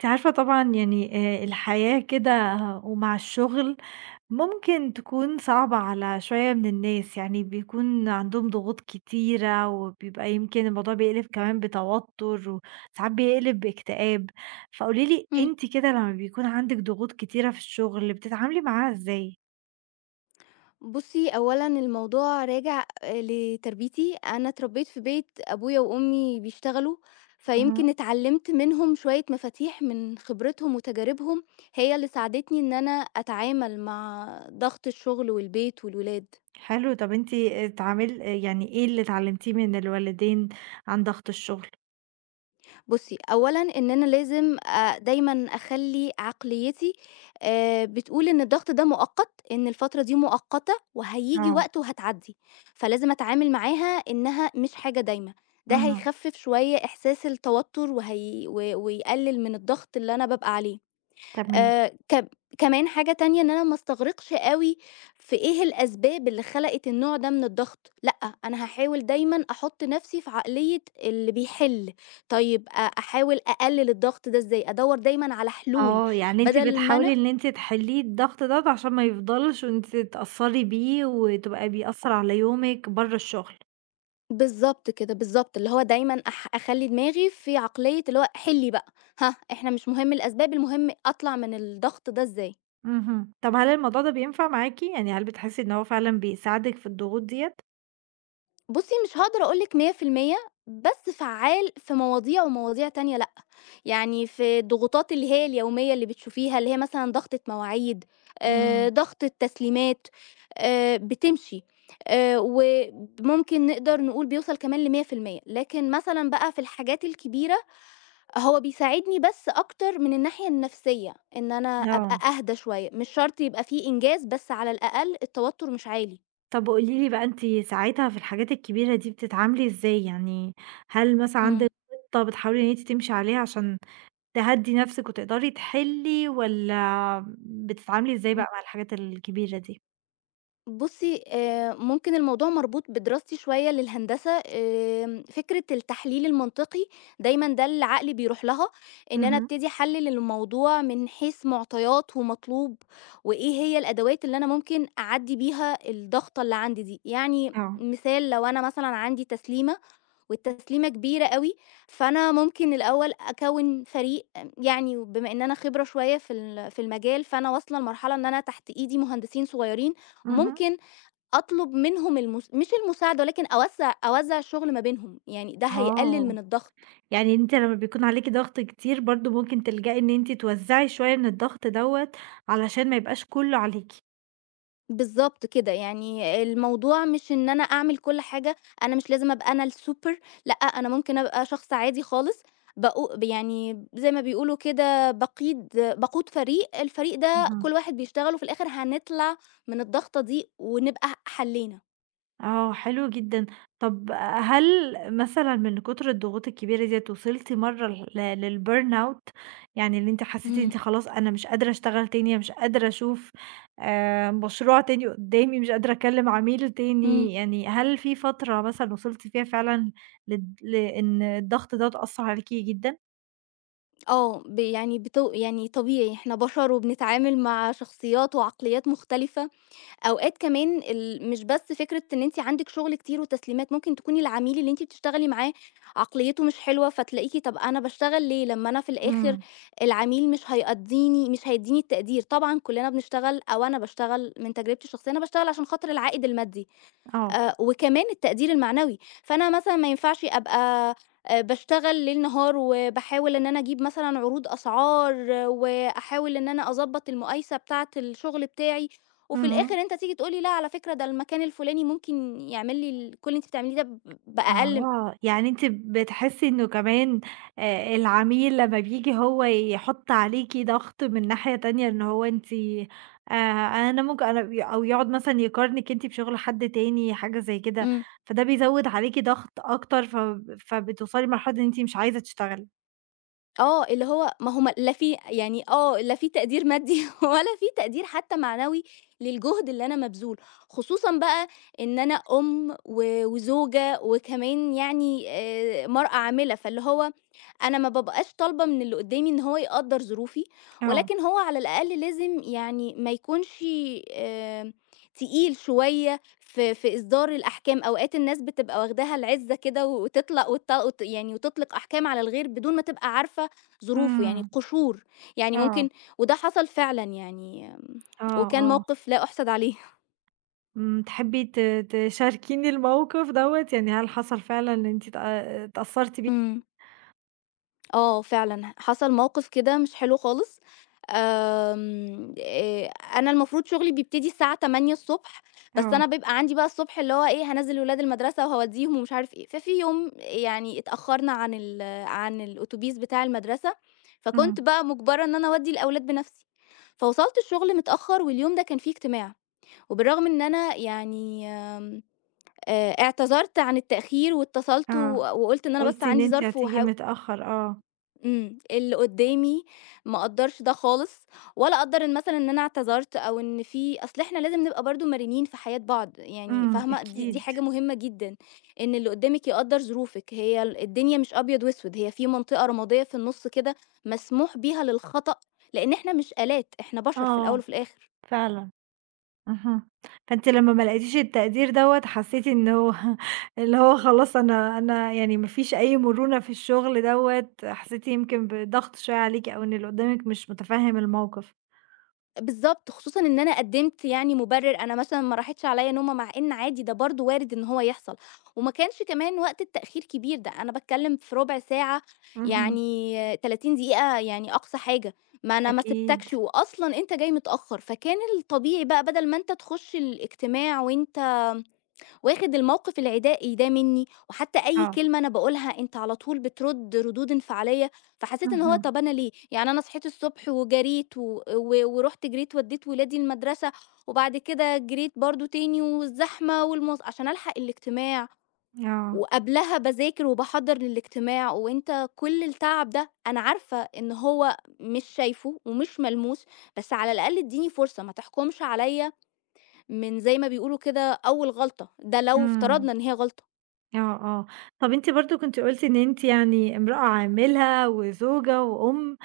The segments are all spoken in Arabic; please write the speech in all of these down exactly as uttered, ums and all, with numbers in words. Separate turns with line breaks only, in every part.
أنتِ عارفة طبعًا يعني آآ الحياة كده ومع الشغل ممكن تكون صعبة على شوية من الناس، يعني بيكون عندهم ضغوط كتيرة وبيبقى يمكن الموضوع بيقلب كمان بتوتر وساعات بيقلب باكتئاب، فقولي لي
إمم.
أنتِ كده لمّا بيكون عندِك ضغوط كتيرة في الشغل بتتعاملي معاها إزاي؟
بُصّي، أولًا الموضوع راجع آآ لتربيتي، أنا اتربيت في بيت أبويا وأمي بيشتغلوا،
اهم.
فيمكن اتعلّمت منهم شوية مفاتيح من خبرتهم وتجاربهم، هي اللي ساعدتني إن أنا أتعامل مع ضغط الشغل والبيت والولاد.
حلو، طَب أنتِ اتعامل يعني إيه اللي اتعلمتيه من الوالدين عن ضغط الشغل؟
بُصّي، أولًا إن أنا لازم آآ دايمًا أخلّي عقليتي آآ بتقول إن الضغط ده مؤقت، إن الفترة دي مؤقتة وهييجي
آه،
وقت وهتعدّي، فلازم أتعامل معاها إنها مش حاجة دايمة، ده
اهم،
هيخفِّف شوية إحساس التوتُّر وهي و ويقلِّل من الضغط اللي أنا بابقى عليه.
تمام.
آآ ك كمان حاجة تانية إن أنا ما أستغرقش أوي في إيه الأسباب اللي خلقت النوع ده من الضغط، لأ، أنا هاحاول دايمًا أحُط نَفْسي في عقلية اللي بيحِل، طيب أ أحاول أقلِّل الضغط ده إزاي، أدوّر دايمًا على حلول.
آه، يعني أنتِ
بدل ما
بتحاولي
أنا
إن أنتِ تحلّي الضغط دوّة عشان ما يفضلش وأنتِ تتأثّري بيه وتبقى بيأثّر على يومِك برّه الشغل.
بالضبط كده، بالضبط، اللي هو دايمًا أح أخلّي دماغي في عقلية اللي هو حِلّي بقى، هاه إحنا مش مهم الأسباب، المهم أطلع من الضغط ده إزاي.
اهم، طَب هل الموضوع ده بينفع معاكِ؟ يعني هل بتحسّي إن هو فعلًا بيساعدِك في الضغوط ديّة؟
بُصّي، مش هاقدر أقول لِك مية في المية، بس فعّال في مواضيع ومواضيع تانية لأ، يعني في الضغوطات اللي هي اليومية اللي بتشوفيها، اللي هي مثلًا ضغطة مواعيد، آآ،
إمم.
ضغط التسليمات، آآ، بتمشي، آآ، وممكن نقدر نقول بيوصل كمان لمية في المية، لكن مثلًا بقى في الحاجات الكبيرة هو بيساعدني بس أكتر من الناحية النفسية، إن أنا أبقى
آه،
أهدى شوية، مش شرط يبقى في إنجاز بس على الأقل التوتر مش عالي.
طَب قولي لي بقى أنتِ ساعتها في الحاجات الكبيرة دي بتتعاملي إزاي؟ يعني هل مثلًا
إمم،
عندِك خطة بتحاولي إن أنتِ تمشي عليها عشان تهدّي نَفْسِك وتقدري تحلّي والّا بتتعاملي إزاي بقى
إمم.
مع الحاجات الكبيرة دي؟
بُصّي، آآ ممكن الموضوع مربوط بدراستي شوية للهندسة، آمم فكرة التحليل المنطقي دايمًا ده اللي عقلي بيروح لها، إن أنا
اهم.
ابتدي أحلِّل الموضوع من حيث معطيات ومطلوب، وإيه هي الأدوات اللي أنا ممكن أعدّي بيها الضغطة اللي عندي دي. يعني
آه،
مثال لو أنا مثلًا عندي تسليمة والتسليمة كبيرة أوي، فأنا ممكن الأول أكوِّن فريق، يعني وبما إن أنا خبرة شوية في ال في المجال، فأنا واصلة لمرحلة إن أنا تحت إيدي مهندسين صغيرين،
اهم.
ممكن أطلب منهم المس مش المساعدة ولكن أوزّع أوزّع الشغل ما بينهم، يعني ده هيقلل
آه،
من الضغط.
يعني أنتِ لمّا بيكون عليكِ ضغط كتير برضه ممكن تلجئي إن أنتِ توزّعي شوية من الضغط دوّة، علشان ما يبقاش كلّه عليكِ.
بالضبط كده، يعني الموضوع مش إن أنا أعمل كل حاجة، أنا مش لازم أبقى أنا السوبر، لأ، أنا ممكن أبقى شخص عادي خالص، باقو يعني زي ما بيقولوا كده باقيد باقود فريق، الفريق ده كل
اهم.
واحد بيشتغل وفي الآخر هنطلع من الضغطة دي ونبقى ح حلّينا.
آه، حلو جدًا. طب هل مثلًا من كتر الضغوط الكبيرة ديّة وصلتِ مرّة ل للburnout؟ يعني اللي أنتِ حسيتِ إن
إمم،
أنتِ خلاص أنا مش قادرة أشتغل تاني، مش قادرة أشوف آآ مشروع تاني قدّامي، مش قادرة أكلّم عميل
إمم،
تاني، يعني هل في فترة مثلًا وصلتِ فيها فعلًا للض لإن الضغط دوّة أثّر عليكِ جدًا؟
آه. ب يعني بت يعني طبيعي، إحنا بشر وبنتعامل مع شخصيات وعقليات مختلفة. أوقات كمان ال مش بس فكرة إن أنتِ عندِك شغل كتير وتسليمات، ممكن تكوني العميل اللي أنتِ بتشتغلي معاه عقليته مش حلوة، فتلاقيكِ طب أنا باشتغل ليه لمّا أنا في الآخر
إمم،
العميل مش هيقضّيني مش هيدّيني التقدير، طبعًا كلّنا بنشتغل، أو أنا باشتغل من تجربتي الشخصية، أنا باشتغل عشان خاطر العائد المادي،
آه،
آآ وكمان التقدير المعنوي، فأنا مثلًا ما ينفعش أبقى آآ باشتغل ليل نهار وباحاول إن أنا أجيب مثلًا عروض أسعار، آه، وأحاول إن أنا أضبّط المقايسة بتاعة الشغل بتاعي، وفي الآخر
اهم.
أنت تيجي تقول لي لأ على فكرة ده المكان الفلاني ممكن يعمل لي ال كل اللي أنتِ بتعمليه ده ب بأقل م
آه، يعني أنتِ بتحسّي إنه كمان آآ العميل لمّا بييجي هو يحُط عليكِ ضغط من ناحية تانية إن هو أنتِ آآ أنا ممكن أنا ي أو يقعد مثلًا يقارنِك أنتِ بشُغل حد تاني، حاجة زي كده،
إمم.
فده بيزوّد عليكِ ضغط أكتر فب فبتوصلي لمرحلة إن أنتِ مش عايزة تشتغلي.
آه، اللي هو ما هو م لا في يعني آه، لا في تقدير مادي ولا في تقدير حتى معنوي للجهد اللي أنا مبذوله، خصوصًا بقى إن أنا أم و وزوجة وكمان يعني آآ مرأة عاملة، فاللي هو أنا ما بابقاش طالبة من اللي قدّامي إن هو يقدّر ظروفي،
آه.
ولكن هو على الأقل لازم يعني ما يكونش آمم تقيل شوية في في إصدار الأحكام، أوقات الناس بتبقى واخداها العِزّة كده وتطلق وت وت يعني وتطلق أحكام على الغير بدون ما تبقى عارفة ظروفه، يعني
إمم،
قشور، يعني ممكن،
آه،
وده حصل فعلًا يعني آمم،
آه،
وكان
آه،
موقف لا أُحسَد عليه.
إمم، تحبّي ت تشاركيني الموقف دوّة، يعني هل حصل فعلًا إن أنتِ اتأ اتأثّرتِ بيه؟
إمم، آه فعلًا، حصل موقف كده مش حلو خالص، آمم، آآ، أنا المفروض شغلي بيبتدي الساعة تمانية ص، بس
آه،
أنا بيبقى عندي بقى الصبح اللي هو إيه، هانزّل ولاد المدرسة وهاودّيهم ومش عارف إيه، ففي يوم يعني اتأخّرنا عن ال عن الأوتوبيس بتاع المدرسة، فكنت
إمم.
بقى مُجبرة إن أنا أودّي الأولاد بنَفْسي، فوصَلت الشغل متأخّر واليوم ده كان فيه اجتماع. وبالرغم إن أنا يعني آمم، آآ، اعتذرت عن التأخير واتصلت و
آه،
وقُلت إن أنا بس
قُلتِ إن
عندي
أنتِ
ظرف
هتيجي
وحاو
متأخّر آه،
إمم، اللي قدّامي ما قدّرش ده خالص، ولا قدّر إن مثلًا إن أنا اعتذرت، أو إن في أصل إحنا لازم نبقى برضه مرنين في حياة بعض، يعني
إمم،
فاهمة؟ دي دي
أكيد،
حاجة مهمة جدًا، إن اللي قدّامِك يقدّر ظروفِك، هي ال الدنيا مش أبيض وأسود، هي في منطقة رمادية في النُص كده مسموح بيها للخطأ، لإن إحنا مش آلات، إحنا بشر في الأول
آه،
وفي الآخر.
فعلًا، اهم، فأنتِ لمّا ما لقيتيش التقدير دوّة حسّيتِ إنه اللي هو خلاص أنا أنا يعني ما فيش أي مرونة في الشغل دوّة، حسّيتِ يمكن بضغط شوية عليكِ أو إن اللي قدّامِك مش متفهّم الموقف،
بالضبط، خصوصًا إن أنا قدّمت يعني مُبرر، أنا مثلًا ما راحتش عليَّ نومة، مع إن عادي ده برضه وارد إن هو يحصل، وما كانش كمان وقت التأخير كبير، ده أنا باتكلّم في رُبع ساعة،
اهم،
يعني تلاتين دقيقة يعني أقصى حاجة، ما أنا ما
أكيد،
سِبتكش وأصلًا أنت جاي متأخّر، فكان الطبيعي بقى بَدَل ما أنت تخُش الاجتماع وأنت واخد الموقف العدائي ده منّي، وحتى أي
آه،
كلمة أنا باقولها أنت على طول بترُد ردود انفعالية، فحسيت إن هو
اهم،
طَب أنا ليه؟ يعني أنا صحيت الصبح وجريت و و ورُحت جريت ودّيت ولادي المدرسة، وبعد كده جريت برضه تاني والزحمة والمواص عشان ألحق الاجتماع،
آه،
وقبلها باذاكر وباحضّر للاجتماع، وأنت كل التعب ده أنا عارفة إن هو مش شايفه ومش ملموس، بس على الأقل ادّيني فرصة، ما تحكمش عليَّ من زي ما بيقولوا كده أول غلطة، ده لو
إمم.
افترضنا إن هي غلطة.
آه، آه. طَب أنتِ برضه كنتِ قُلتِ إن أنتِ يعني امرأة عاملة وزوجة وأم،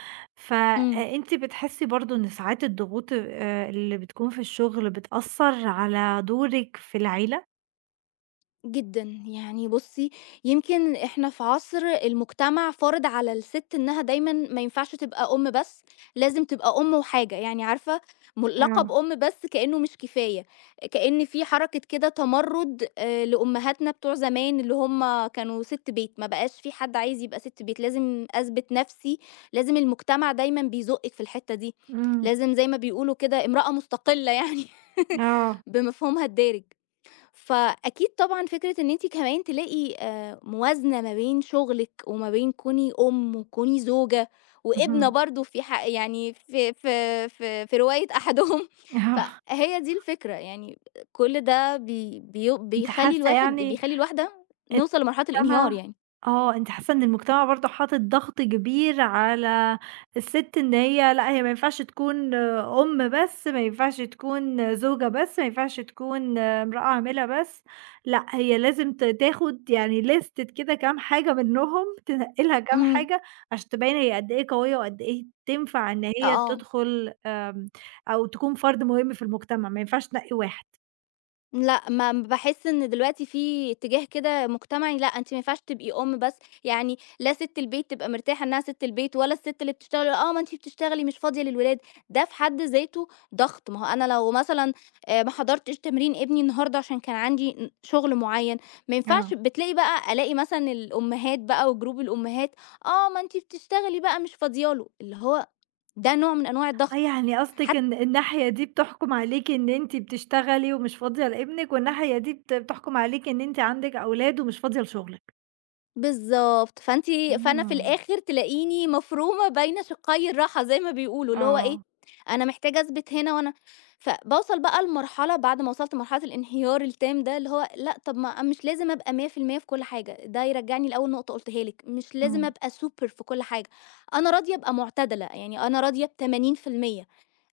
إمم.
فأنتِ بتحسّي برضه إن ساعات الضغوط آآ اللي بتكون في الشغل بتأثّر على دورِك في العيلة؟
جدًا، يعني بُصّي، يمكن إحنا في عصر المجتمع فارض على السِت إنها دايمًا ما ينفعش تبقى أم بس، لازم تبقى أم وحاجة، يعني عارفة، م لقب
آه،
أم بس كإنه مش كفاية، كإن في حركة كده تمرُّد آآ لأمهاتنا بتوع زمان اللي هم كانوا سِت بيت، ما بقاش في حد عايز يبقى سِت بيت، لازم أثبت نَفْسي، لازم المجتمع دايمًا بيزُقِّك في الحتّة دي،
إمم،
لازم زي ما بيقولوا كده امرأة مستقلة يعني
آه،
بمفهومها الدارج. فأكيد طبعًا فكرة إن أنتِ كمان تلاقي آآ موازنة ما بين شغلِك وما بين كوني أم وكوني زوجة وابنة
اهم،
برضه في ح يعني في في في في رواية أحدهم،
آه.
فهي دي الفكرة، يعني كل ده بي بي
أنتِ
بيخلّي
حاسّة
الواحد
يعني
بيخلّي الواحدة
إن
نوصل لمرحلة
المجتمع
الانهيار يعني.
آه، أنتِ حاسة إن المجتمع برضه حاطط ضغط كبير على السِت إن هي لأ، هي ما ينفعش تكون آه، أم بس، ما ينفعش تكون آه، زوجة بس، ما ينفعش تكون آه، امرأة عاملة بس، لأ، هي لازم ت تاخد يعني ليستة كده كام حاجة منّهم، تنقّي لها كام
إمم،
حاجة عشان تبيّن هي قد إيه قوية وقد إيه تنفع إن هي
آه.
تدخل آمم، أو تكون فرد مهم في المجتمع، ما ينفعش تنقّي واحد.
لأ، ما باحس إن دلوقتي في اتجاه كده مجتمعي، لأ أنتِ ما ينفعش تبقي أم بس، يعني لا سِت البيت تبقى مرتاحة إنها سِت البيت، ولا السِت اللي بتشتغل، آه، ما أنتِ بتشتغلي مش فاضية للولاد، ده في حد ذاته ضغط، ما هو أنا لو مثلًا آآ ما حضرتش تمرين ابني النهارده عشان كان عندي ن شغل معيّن، ما ينفعش،
آه.
بتلاقي بقى ألاقي مثلًا الأمهات بقى وجروب الأمهات، آه، ما أنتِ بتشتغلي بقى مش فاضية له، اللي هو ده نوع من أنواع
آه،
الضغط.
يعني قصدِك
حتى
إن الناحية دي بتحكُم عليكِ إن أنتِ بتشتغلي ومش فاضية لابنِك، والناحية دي بت بتحكُم عليكِ إن أنتِ عندِك أولاد ومش فاضية لشغلِك.
بالضبط، فأنتِ فأنا في
إمم،
الآخر تلاقيني مفرومة بين شقّي الراحة زي ما بيقولوا، اللي هو إيه،
آه،
أنا محتاجة أثبت هنا وأنا فباوصل بقى لمرحلة، بعد ما وصلت لمرحلة الانهيار التام ده، اللي هو لأ، طب ما أنا مش لازم أبقى مية في المية في المية في كل حاجة، ده يرجّعني لأول نقطة قُلتها لِك، مش لازم
إمم،
أبقى super في كل حاجة، أنا راضية أبقى معتدلة، يعني أنا راضية بتمانين في المية.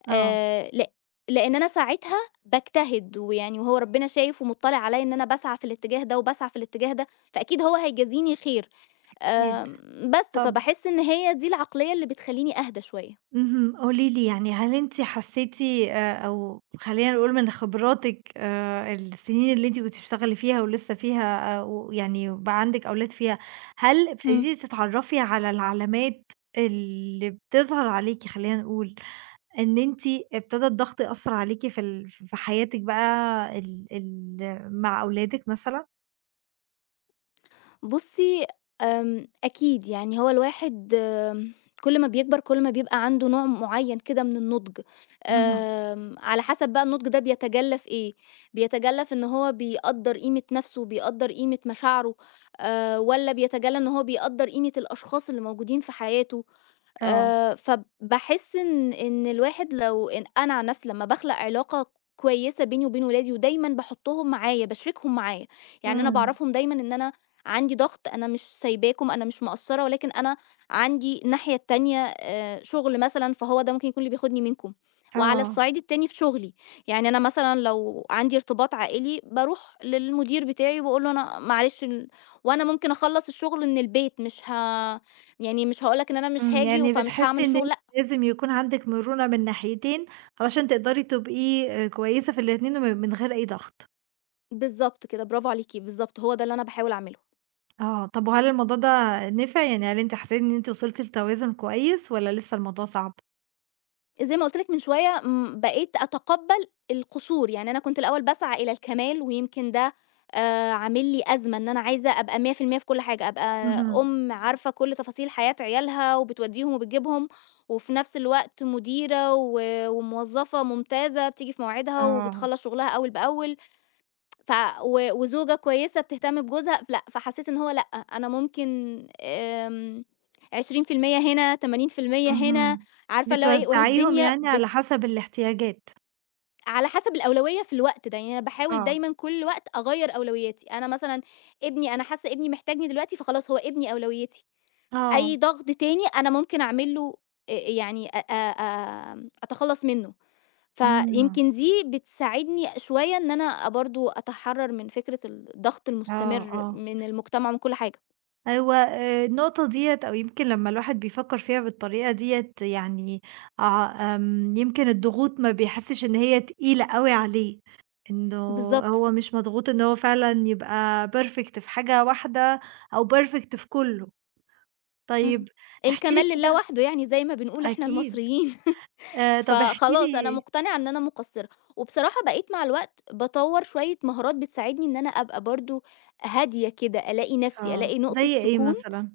آه،
آآ لأ، لإن أنا ساعتها باجتهد، ويعني وهو ربنا شايف ومُطّلع عليَّ إن أنا باسعى في الاتجاه ده وباسعى في الاتجاه ده، فأكيد هو هيجازيني خير،
أكيد.
آمم، بس
طب
فباحس إن هي دي العقلية اللي بتخلّيني أهدى شوية.
اهم، قولي لي يعني هل أنتِ حسّيتِ آآ أو خلّينا نقول من خبراتِك آآ السنين اللي أنتِ كنتِ بتشتغلي فيها ولسه فيها آآ ويعني وبقى عندِك أولاد فيها، هل
إمم.
ابتديتِ تتعرّفي على العلامات اللي بتظهر عليكِ خلّينا نقول؟ إن أنتِ ابتدى الضغط يأثّر عليكِ في ال في حياتِك بقى ال ال مع أولادِك مثلًا؟
بُصّي، آمم، أكيد يعني هو الواحد، آمم، كل ما بيكبر كل ما بيبقى عنده نوع معيّن كده من النضج،
اهم،
آمم، على حسب بقى النضج ده بيتجلّى في إيه، بيتجلّى في إن هو بيقدّر قيمة نَفْسه، بيقدّر قيمة مشاعره، آآ، والّا بيتجلّى إن هو بيقدّر قيمة الأشخاص اللي موجودين في حياته؟
آه،
آآ، فباحس إن إن الواحد، لو إن أنا عن نفسي لمّا باخلق علاقة كويسة بيني وبين ولادي ودايمًا باحطهم معايا، باشركهم معايا، يعني أنا
إمم،
باعرّفهم دايمًا إن أنا عندي ضغط، أنا مش سايباكم، أنا مش مقصّرة، ولكن أنا عندي الناحية التانية، آآ، شغل مثلًا، فهو ده ممكن يكون اللي بياخدني منكم، وعلى
آه،
الصعيد التاني في شغلي، يعني أنا مثلًا لو عندي ارتباط عائلي باروح للمدير بتاعي وباقول له أنا معلش ال وأنا ممكن أخلّص الشغل من البيت، مش ه يعني مش هاقول لك إن أنا مش
إمم،
هاجي
يعني
فمش
بتحسّي
هاعمل
إن أنتِ
شغل، لأ.
لازم يكون عندِك مرونة من ناحيتين، علشان تقدري تبقي آآ كويسة في الاتنين وم من غير أي ضغط.
بالضبط كده، برافو عليكِ، بالضبط هو ده اللي أنا باحاول أعمله.
آه، طب وهل الموضوع ده نفع، يعني هل أنتِ حسيتِ إن أنتِ وصلتِ لتوازن كويس والّا لسه الموضوع صعب؟
زي ما قُلت لِك من شوية م بقيت أتقبّل القصور، يعني أنا كنت الأول باسعى إلى الكمال ويمكن ده آآ عامل لي أزمة، إن أنا عايزة أبقى مية في المية في المية في كل حاجة، أبقى
اهم،
أم عارفة كل تفاصيل حياة عيالها وبتودّيهم وبتجيبهم، وفي نفس الوقت مديرة و وموظفة ممتازة بتيجي في مواعيدها
آه،
وبتخلّص شغلها أول بأول، ف و وزوجة كويسة بتهتم بجوزها، لأ، فحسيت إن هو لأ، أنا ممكن آمم عشرين في المية هنا، تمانين في المية هنا،
اهم،
عارفة اللي هو إيه، وأهي
بتوزّعيهم
الدنيا
يعني
بت
على حسب الاحتياجات.
على حسب الأولوية في الوقت ده، يعني أنا باحاول
آه،
دايمًا كل وقت أغيّر أولوياتي، أنا مثلًا ابني أنا حاسة ابني محتاجني دلوقتي، فخلاص هو ابني أولويتي،
آه،
أي ضغط تاني أنا ممكن أعمل له آآ يعني أ أ آمم أتخلّص منه.
إمم.
فيمكن دي بتساعدني شوية إن أنا برضه أتحرّر من فكرة الضغط
آه،
المستمر
آه.
من المجتمع ومن كل حاجة.
أيوه آآ النقطة ديّة أو يمكن لمّا الواحد بيفكّر فيها بالطريقة ديّة يعني آه آمم يمكن الضغوط ما بيحسّش إن هي تقيلة أوي عليه، إنه
بالضبط،
هو مش مضغوط إن هو فعلًا يبقى perfect في حاجة واحدة أو perfect في كُلّه.
إمم.
طيب احكِ لي
الكمال لله
كده
وحده، يعني زي ما بنقول إحنا
أكيد.
المصريين،
آآ طَب احكِ
فخلاص أنا
لي
مقتنعة إن أنا مقصّرة. وبصراحة بقيت مع الوقت باطوّر شوية مهارات بتساعدني إن أنا أبقى برضه هادية كده، ألاقي نَفْسي،
آه.
ألاقي نقطة
زي إيه
سكون.
مثلًا؟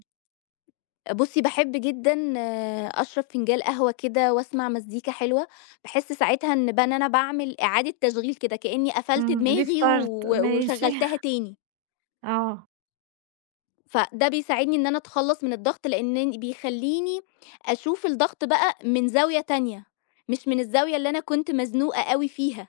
بُصّي، باحب جدًا آه، أشرب فنجان قهوة كده وأسمع مزيكا حلوة، باحس ساعتها إن بقى إن أنا باعمل إعادة تشغيل كده، كإني قفلت
إمم
دماغي و
restart ماشي.
وشغّلتها تاني،
آه.
فده بيساعدني إن أنا أتخلّص من الضغط، لإن بيخلّيني أشوف الضغط بقى من زاوية تانية، مش من الزاوية اللي أنا كنت مزنوقة أوي فيها.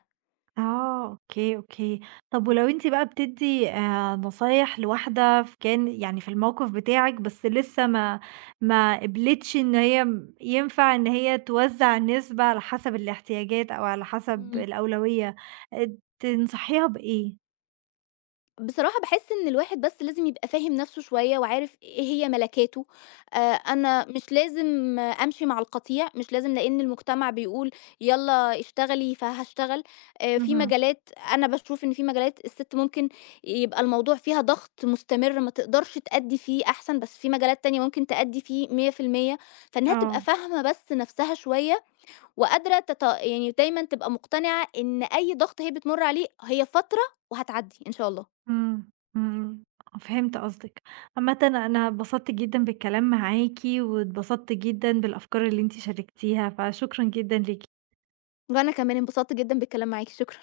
آه، أوكي، أوكي. طب ولو أنتِ بقى بتدّي آآ نصايح لواحدة ف كان يعني في الموقف بتاعِك بس لسه ما ما قبلتش إن هي م ينفع إن هي توزّع النسبة على حسب الاحتياجات أو على حسب
إمم.
الأولوية، آآ تنصحيها بإيه؟
بصراحة باحس إن الواحد بس لازم يبقى فاهم نَفْسه شوية وعارف إيه هي مَلَكاته، آآ أنا مش لازم آه، أمشي مع القطيع، مش لازم لإن المجتمع بيقول يالّا اشتغلي فهاشتغل، آآ في
اهم،
مجالات أنا باشوف إن في مجالات الست ممكن يبقى الموضوع فيها ضغط مستمر ما تقدرش تأدّي فيه أحسن، بس في مجالات تانية ممكن تأدّي فيه مية في المية، فإنها تبقى
آه،
فاهمة بس نَفْسها شوية وقادرة تت يعني دايمًا تبقى مقتنعة إن أي ضغط هي بتمُر عليه هي فترة وهتعدّي إن شاء الله.
إمم، إمم، فهمت قصدِك. عامةً أنا اتبسطت جدًا بالكلام معاكِ، واتبسطت جدًا بالأفكار اللي أنتِ شاركتيها، فشكرًا جدًا ليكِ.
وأنا كمان انبسطت جدًا بالكلام معاكِ، شكرًا.